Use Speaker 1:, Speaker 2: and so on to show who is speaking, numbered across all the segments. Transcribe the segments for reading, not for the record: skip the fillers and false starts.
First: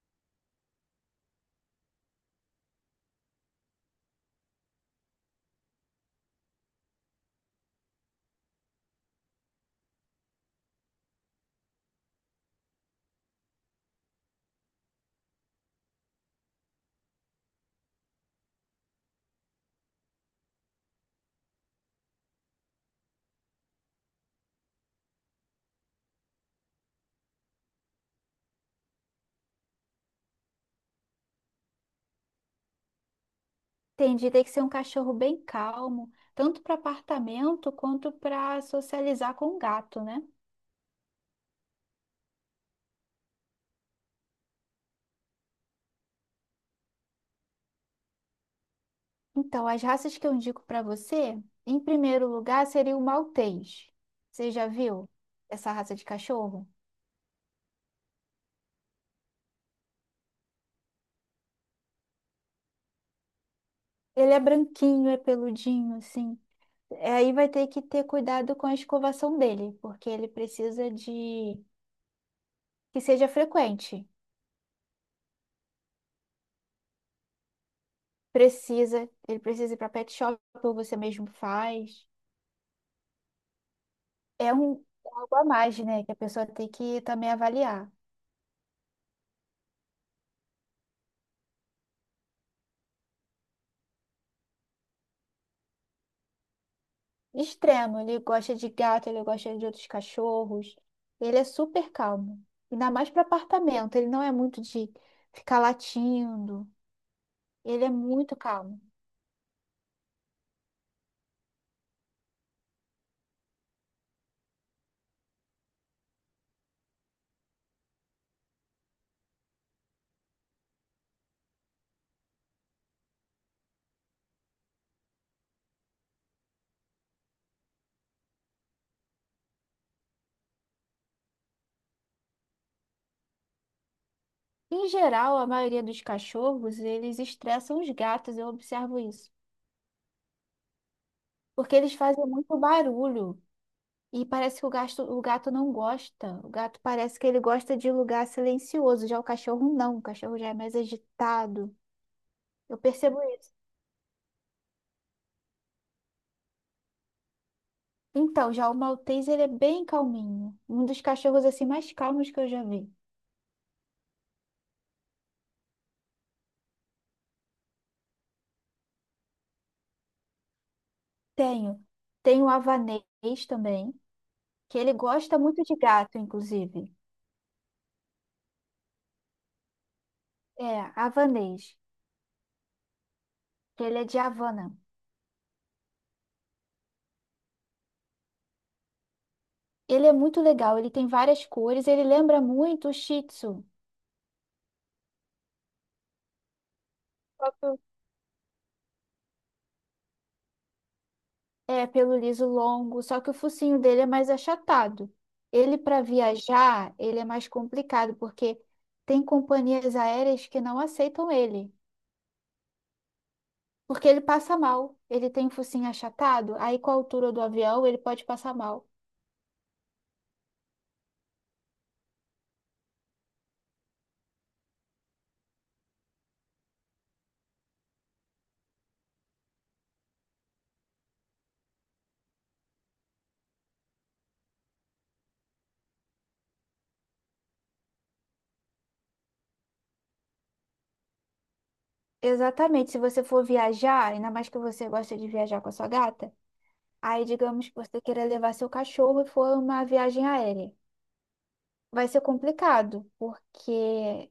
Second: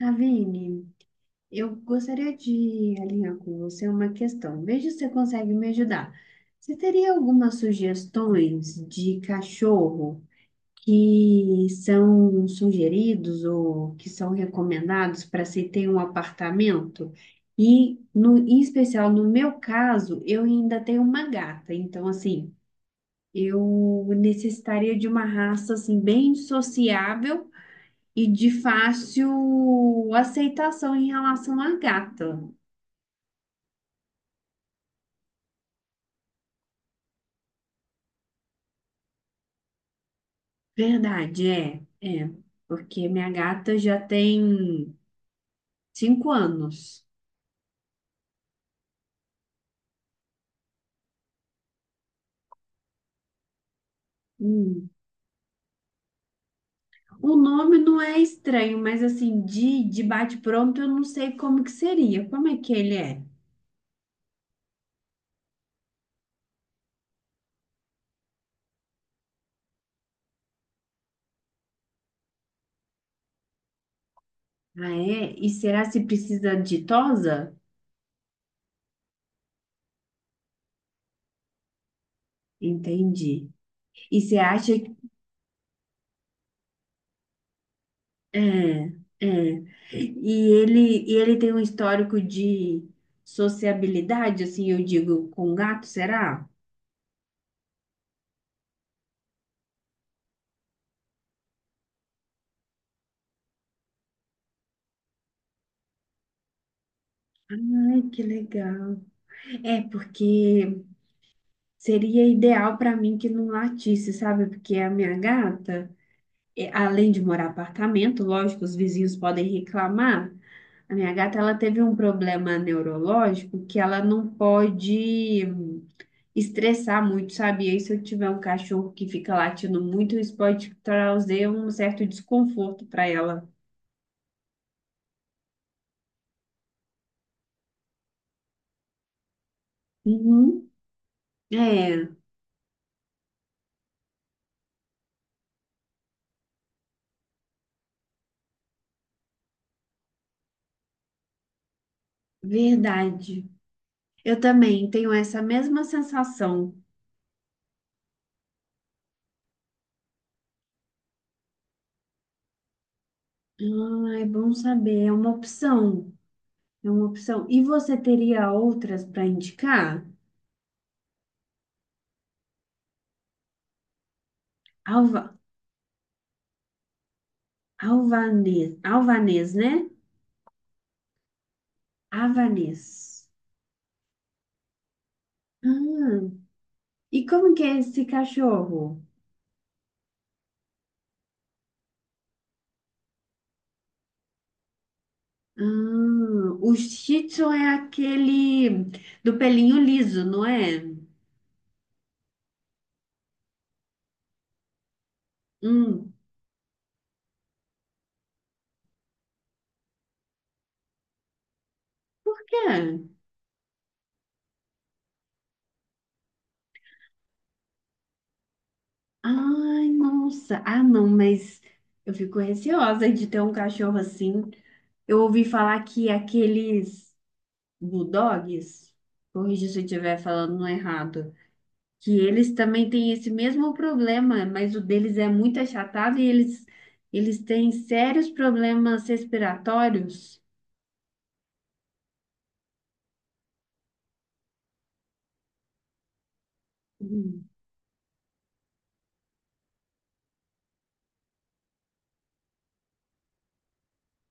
Speaker 1: Ravine, eu gostaria de alinhar com você uma questão. Veja se você consegue me ajudar. Você teria algumas sugestões de cachorro que são sugeridos ou que são recomendados para se ter um apartamento? Em especial, no meu caso, eu ainda tenho uma gata. Então, assim, eu necessitaria de uma raça assim, bem sociável e de fácil aceitação em relação à gata.
Speaker 2: Entendi, tem que ser um cachorro bem calmo, tanto para apartamento quanto para socializar com o gato, né?
Speaker 1: Verdade, é, é. Porque minha gata já tem 5 anos.
Speaker 2: Então, as raças que eu indico para você, em primeiro lugar, seria o Maltês. Você já
Speaker 1: Hum.
Speaker 2: viu essa raça de cachorro?
Speaker 1: O nome não é estranho, mas assim, de bate-pronto eu não sei como que seria. Como é que ele é?
Speaker 2: Ele é branquinho, é peludinho, assim. É, aí vai ter que ter cuidado com a escovação dele, porque ele precisa de que seja frequente.
Speaker 1: Ah, é? E será se precisa de tosa?
Speaker 2: Precisa, ele precisa ir para pet shop ou você mesmo faz.
Speaker 1: Entendi. E você
Speaker 2: É
Speaker 1: acha.
Speaker 2: um, algo a mais, né? Que a pessoa tem que também avaliar.
Speaker 1: É, é. E ele tem um histórico de sociabilidade, assim, eu digo, com gato, será?
Speaker 2: Extremo, ele gosta de gato, ele gosta de outros cachorros. Ele é super calmo. Ainda mais para apartamento, ele não é muito de ficar latindo. Ele é
Speaker 1: Ai, que
Speaker 2: muito calmo.
Speaker 1: legal. É, porque seria ideal para mim que não latisse, sabe? Porque a minha gata, é, além de morar em apartamento, lógico, os vizinhos podem reclamar. A minha gata, ela teve um problema neurológico que ela não pode estressar muito, sabe? E aí, se eu tiver um cachorro que fica latindo muito, isso pode trazer um certo desconforto para ela.
Speaker 2: Em geral, a maioria dos cachorros, eles estressam os gatos, eu observo isso.
Speaker 1: Uhum.
Speaker 2: Porque eles
Speaker 1: É,
Speaker 2: fazem muito barulho. E parece que o gato não gosta. O gato parece que ele gosta de lugar silencioso. Já o cachorro não. O cachorro já é mais agitado. Eu percebo
Speaker 1: verdade.
Speaker 2: isso.
Speaker 1: Eu também tenho essa mesma sensação.
Speaker 2: Então, já o maltês, ele é bem calminho. Um dos cachorros, assim, mais calmos que eu já vi.
Speaker 1: Ah, é bom saber, é uma opção. É uma opção. E você teria outras para indicar?
Speaker 2: Tenho. Tenho o havanês também, que ele
Speaker 1: Alva,
Speaker 2: gosta muito de gato, inclusive.
Speaker 1: alvanês, alvanês, né?
Speaker 2: É, havanês,
Speaker 1: Avanês.
Speaker 2: que ele é de Havana.
Speaker 1: Ah, e como que é esse cachorro?
Speaker 2: Ele é muito legal, ele tem várias cores, ele lembra muito o Shih Tzu.
Speaker 1: Ah, o Shih Tzu
Speaker 2: Só
Speaker 1: é
Speaker 2: que o-
Speaker 1: aquele do pelinho liso, não é?
Speaker 2: É, pelo liso longo, só que o focinho dele é mais achatado. Ele, para
Speaker 1: Hum,
Speaker 2: viajar, ele é mais complicado, porque tem companhias aéreas que não aceitam ele.
Speaker 1: por quê?
Speaker 2: Porque ele passa mal. Ele tem focinho achatado, aí com a altura do avião ele pode passar mal.
Speaker 1: Ai, nossa. Ah, não, mas eu fico receosa de ter um cachorro assim. Eu ouvi falar que aqueles bulldogs, corrija se eu estiver falando errado, que eles também têm esse mesmo problema, mas o deles é muito achatado e eles têm sérios problemas respiratórios.
Speaker 2: Exatamente. Se você for viajar, ainda mais que você gosta de viajar com a sua gata, aí digamos que você queira levar seu cachorro e for uma viagem aérea. Vai ser complicado, porque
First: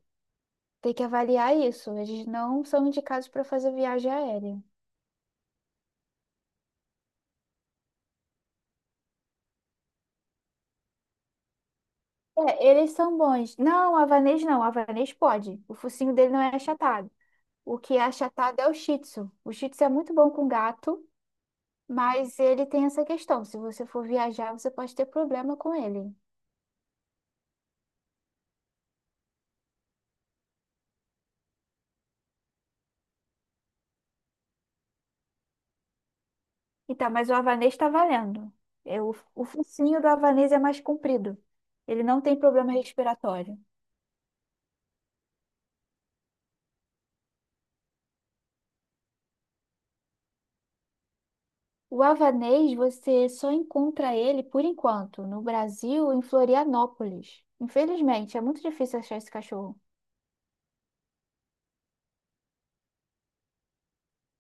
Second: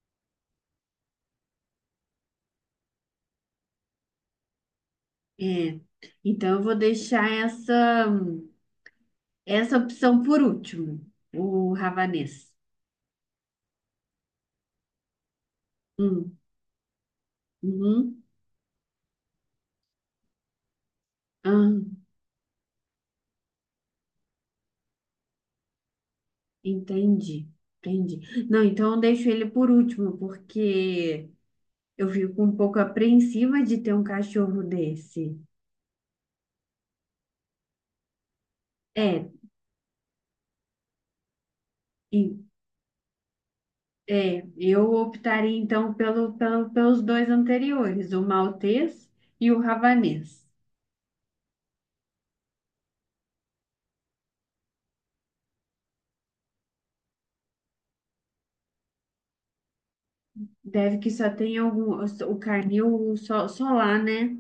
Speaker 2: tem que avaliar isso. Eles não são indicados para fazer viagem aérea.
Speaker 1: É, então eu vou deixar essa opção por último, o ravanês.
Speaker 2: É, eles são bons. Não, o havanês não. O havanês pode. O focinho dele
Speaker 1: Hum,
Speaker 2: não é achatado. O que é
Speaker 1: uhum,
Speaker 2: achatado é o shih tzu. O shih tzu é muito bom com gato.
Speaker 1: ah,
Speaker 2: Mas ele tem essa questão. Se você for viajar, você pode ter problema com ele.
Speaker 1: entendi, entendi. Não, então eu deixo ele por último, porque eu fico um pouco apreensiva de ter um cachorro desse.
Speaker 2: Então, mas o havanês está valendo. É, o,
Speaker 1: É,
Speaker 2: o focinho do havanês é mais comprido. Ele não tem
Speaker 1: e-
Speaker 2: problema respiratório.
Speaker 1: é, eu optaria então pelos dois anteriores, o maltês e o ravanês.
Speaker 2: O havanês, você só encontra ele, por enquanto, no Brasil, em Florianópolis. Infelizmente, é muito difícil achar esse cachorro.
Speaker 1: Deve que só tem algum, o carnil só lá, né?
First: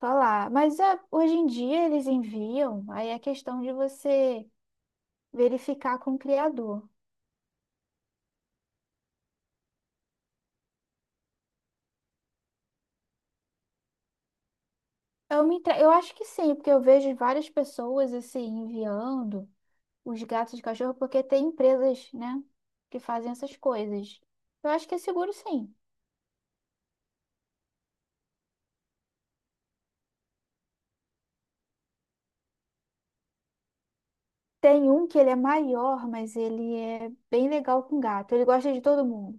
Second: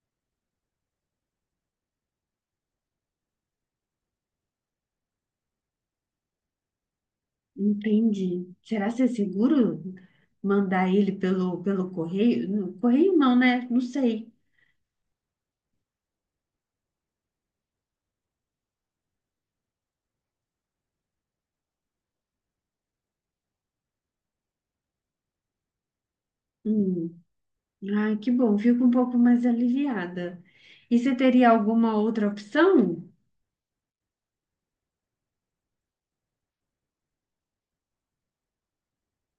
Speaker 2: Só lá. Mas é, hoje em dia eles enviam, aí é questão de você verificar com o criador.
Speaker 1: Entendi. Será que é seguro mandar ele pelo correio? Correio não, né? Não sei.
Speaker 2: Eu acho que sim, porque eu vejo várias pessoas assim enviando os gatos de cachorro, porque tem empresas, né, que fazem essas coisas. Eu acho que é seguro sim.
Speaker 1: Hum. Ai, que bom, fico um pouco mais aliviada. E você teria alguma outra opção?
Speaker 2: Tem um que ele é maior, mas ele é bem legal com gato. Ele gosta de todo mundo.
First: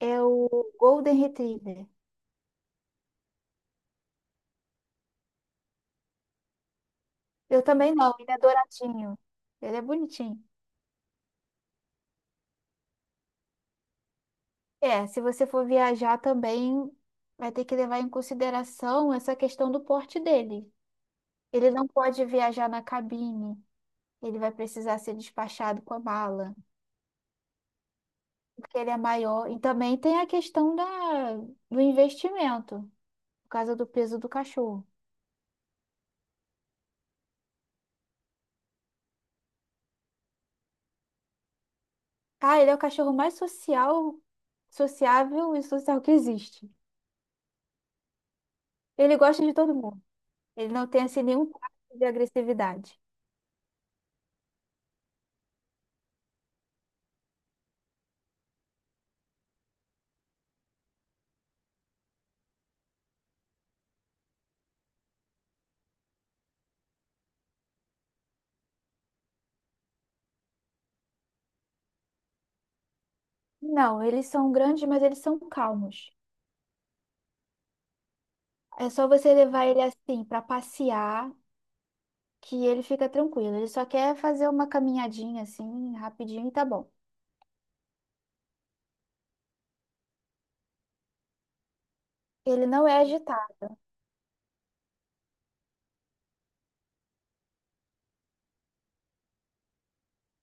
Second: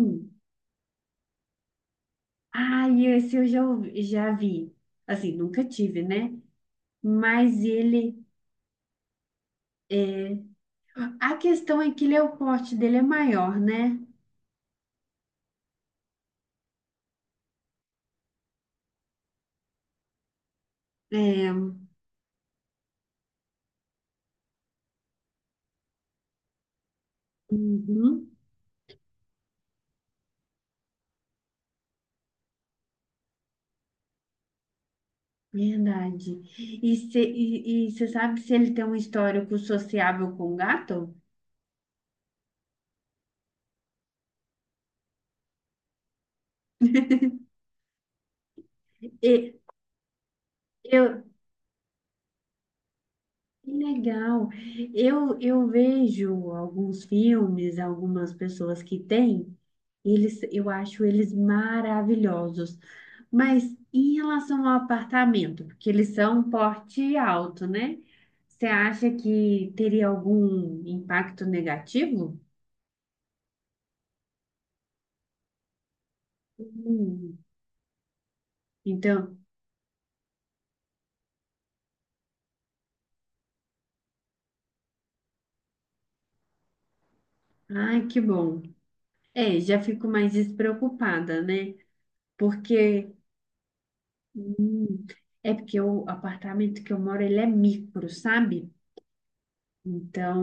Speaker 2: É o Golden Retriever.
Speaker 1: Ai, esse eu ouvi- já vi. Assim, nunca tive, né?
Speaker 2: Eu
Speaker 1: Mas
Speaker 2: também não,
Speaker 1: ele
Speaker 2: ele é douradinho. Ele é
Speaker 1: é.
Speaker 2: bonitinho.
Speaker 1: A questão é que ele é o porte dele é maior, né?
Speaker 2: É, se você for viajar também, vai ter que levar em consideração essa questão do porte dele.
Speaker 1: É.
Speaker 2: Ele não pode viajar na cabine. Ele vai precisar ser despachado com a mala,
Speaker 1: Uhum.
Speaker 2: porque ele é maior. E também tem a questão da, do investimento, por causa do peso do cachorro.
Speaker 1: Verdade. E você sabe se ele tem um histórico sociável com gato?
Speaker 2: Ah, ele é o cachorro mais social, sociável e social que existe. Ele gosta de
Speaker 1: E,
Speaker 2: todo mundo. Ele não tem
Speaker 1: eu,
Speaker 2: assim nenhum traço de agressividade.
Speaker 1: que legal. Eu vejo alguns filmes, algumas pessoas que têm, eles, eu acho eles maravilhosos. Mas em relação ao apartamento, porque eles são porte alto, né? Você acha que teria algum impacto negativo?
Speaker 2: Não, eles são grandes, mas eles são calmos.
Speaker 1: Hum,
Speaker 2: É só você
Speaker 1: então,
Speaker 2: levar ele assim para passear que ele fica tranquilo. Ele só quer fazer uma caminhadinha assim, rapidinho e tá bom.
Speaker 1: ai, que bom. É, já fico mais despreocupada, né?
Speaker 2: Ele não é
Speaker 1: Porque
Speaker 2: agitado.
Speaker 1: é porque o apartamento que eu moro, ele é micro, sabe? Então,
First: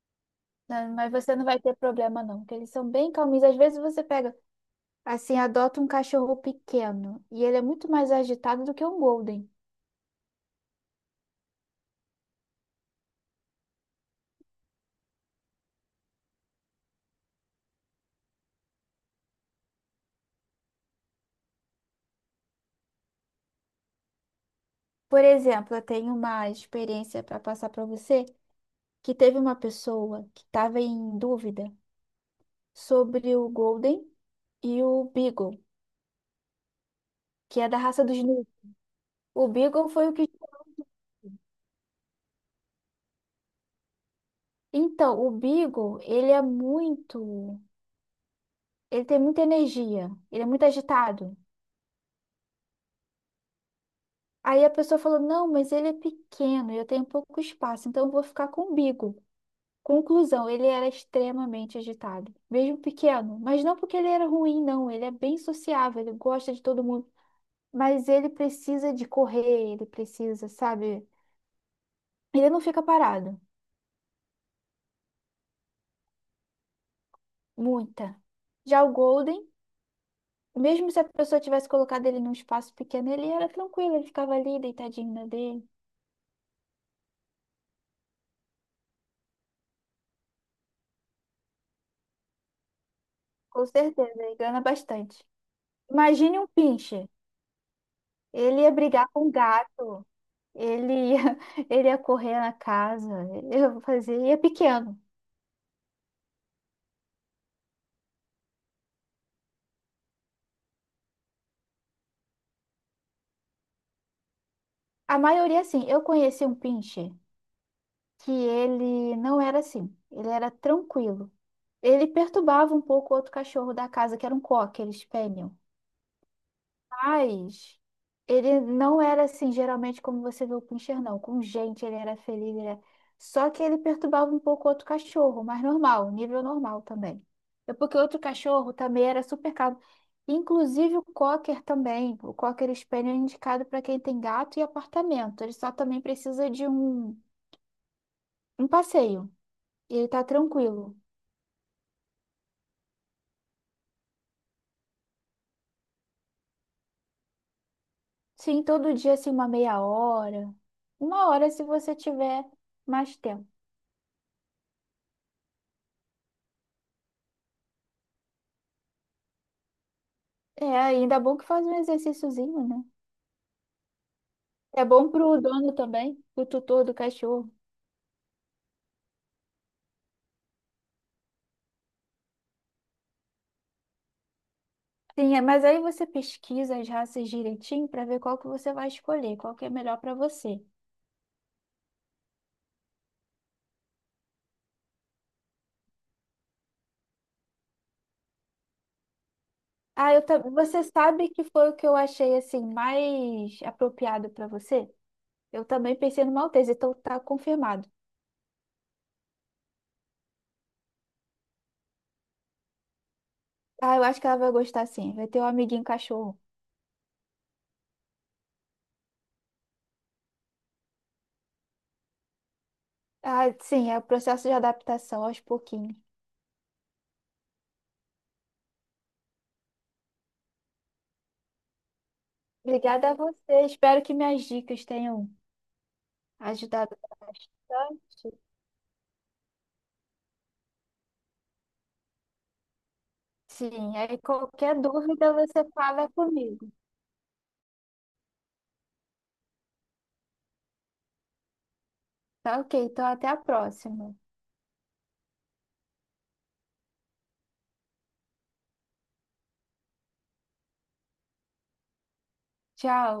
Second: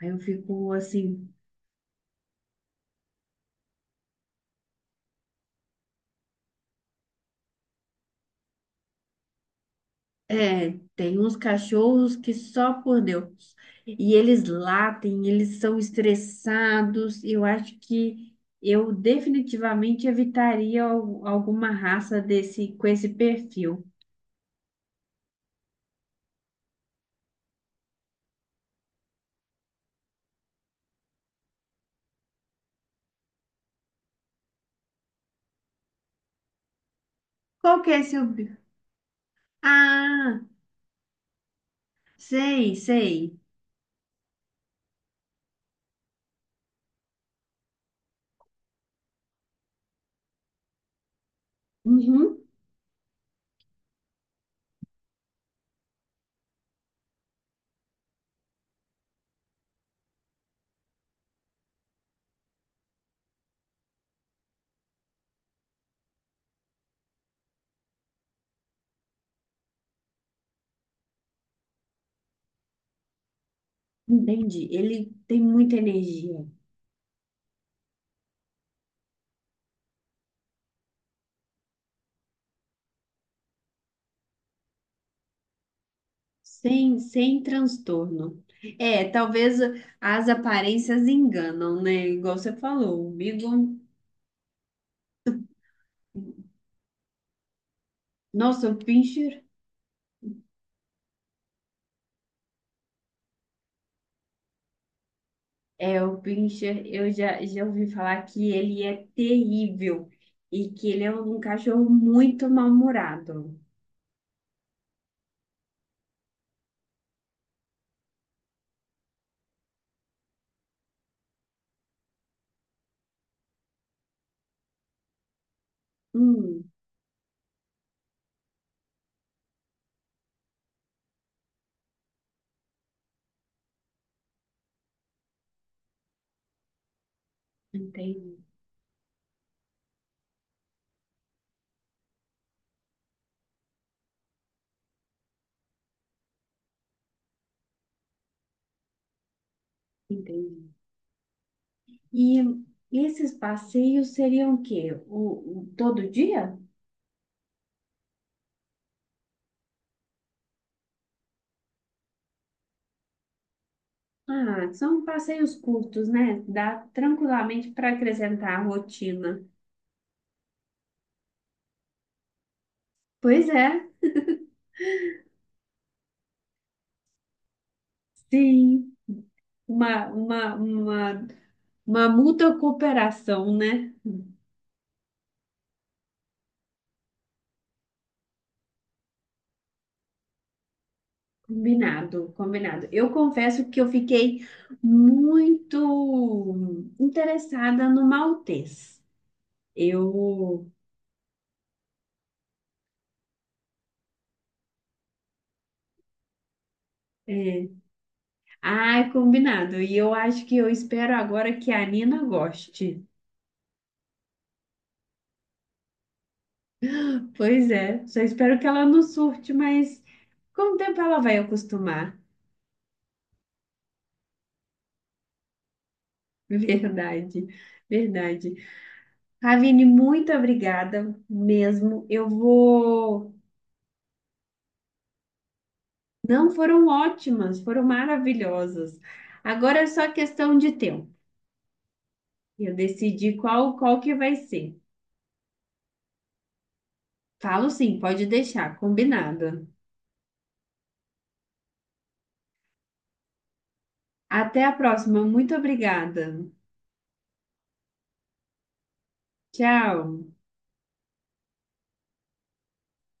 Speaker 1: aí eu fico
Speaker 2: Não, mas
Speaker 1: assim,
Speaker 2: você não vai ter problema, não, porque eles são bem calminhos. Às vezes você pega, assim, adota um cachorro pequeno e ele é muito mais agitado do que um Golden.
Speaker 1: é, tem uns cachorros que só por Deus. E eles latem, eles são estressados. Eu acho que eu definitivamente evitaria alguma raça desse com esse perfil.
Speaker 2: Por exemplo, eu tenho uma experiência para passar para você que teve uma pessoa que estava em dúvida sobre o Golden e o Beagle, que é da
Speaker 1: Qual que é
Speaker 2: raça dos
Speaker 1: seu?
Speaker 2: Gnus. O Beagle foi o que.
Speaker 1: Ah, sei, sei.
Speaker 2: Então, o Beagle, ele é muito. Ele tem muita energia, ele é muito agitado.
Speaker 1: Uhum.
Speaker 2: Aí a pessoa falou: não, mas ele é pequeno, eu tenho pouco espaço, então eu vou ficar com o Bigo. Conclusão, ele era extremamente agitado, mesmo pequeno, mas não porque ele era ruim, não, ele é bem sociável, ele gosta de todo mundo, mas ele precisa de correr, ele precisa, sabe? Ele não fica parado,
Speaker 1: Entendi. Ele tem muita energia,
Speaker 2: muita. Já o Golden, mesmo se a pessoa tivesse colocado ele num espaço pequeno, ele era tranquilo, ele ficava ali deitadinho na dele.
Speaker 1: sem transtorno. É, talvez as aparências enganam, né? Igual você falou, o
Speaker 2: Com
Speaker 1: Beagle.
Speaker 2: certeza, ele engana bastante. Imagine um pinche. Ele
Speaker 1: Nossa,
Speaker 2: ia
Speaker 1: o
Speaker 2: brigar com o
Speaker 1: Pinscher,
Speaker 2: gato, ele ia, ele ia correr na casa, eu fazia, e é pequeno.
Speaker 1: é, o Pinscher, eu já ouvi falar que ele é terrível e que ele é um cachorro muito mal-humorado.
Speaker 2: A maioria, assim, eu conheci um pincher que ele não era assim, ele era tranquilo. Ele perturbava um pouco o outro cachorro da casa, que era um cocker, eles spaniel.
Speaker 1: Hum,
Speaker 2: Mas ele não era assim, geralmente, como você vê o Pinscher, não. Com gente, ele era feliz, ele era... Só que ele perturbava um pouco o outro cachorro, mas normal, nível normal também. É porque o outro
Speaker 1: Entendi,
Speaker 2: cachorro também era super calmo. Inclusive o Cocker também. O Cocker Spaniel é indicado para quem tem gato e apartamento. Ele só também precisa de um, um passeio. E ele tá
Speaker 1: entendi.
Speaker 2: tranquilo.
Speaker 1: E esses passeios seriam o quê? Todo dia?
Speaker 2: Sim, todo dia, assim, uma meia hora. Uma hora se você tiver mais tempo.
Speaker 1: Ah, são passeios curtos, né? Dá tranquilamente para acrescentar a rotina.
Speaker 2: É, ainda bom que faz um exercíciozinho, né?
Speaker 1: Pois é,
Speaker 2: É bom pro dono também, pro tutor do cachorro.
Speaker 1: sim. Uma, uma, uma, uma mútua cooperação, né?
Speaker 2: Sim, é, mas aí você pesquisa as raças direitinho para ver qual que você vai escolher, qual que é melhor para você.
Speaker 1: Combinado, combinado. Eu confesso que eu fiquei muito interessada no Maltês.
Speaker 2: Ah, eu também.
Speaker 1: Eu.
Speaker 2: Você sabe que foi o que eu achei assim mais apropriado para você? Eu também pensei no Maltese, então tá
Speaker 1: É.
Speaker 2: confirmado.
Speaker 1: Ai, combinado. E eu acho que eu espero agora que a Nina goste.
Speaker 2: Ah, eu acho que ela vai gostar sim. Vai ter um amiguinho cachorro.
Speaker 1: Pois é, só espero que ela não surte, mas com o tempo ela vai acostumar.
Speaker 2: Ah, sim, é o processo de adaptação aos pouquinhos.
Speaker 1: Verdade, verdade. Ravine, muito obrigada mesmo. Eu
Speaker 2: Obrigada a
Speaker 1: vou.
Speaker 2: você. Espero que minhas dicas tenham
Speaker 1: Não foram
Speaker 2: ajudado
Speaker 1: ótimas, foram
Speaker 2: bastante.
Speaker 1: maravilhosas. Agora é só questão de tempo. Eu decidi qual
Speaker 2: Sim,
Speaker 1: qual que
Speaker 2: aí
Speaker 1: vai ser.
Speaker 2: qualquer dúvida você fala comigo.
Speaker 1: Falo sim, pode deixar, combinado.
Speaker 2: Tá ok, então até a próxima.
Speaker 1: Até a próxima. Muito obrigada. Tchau.
Speaker 2: Tchau.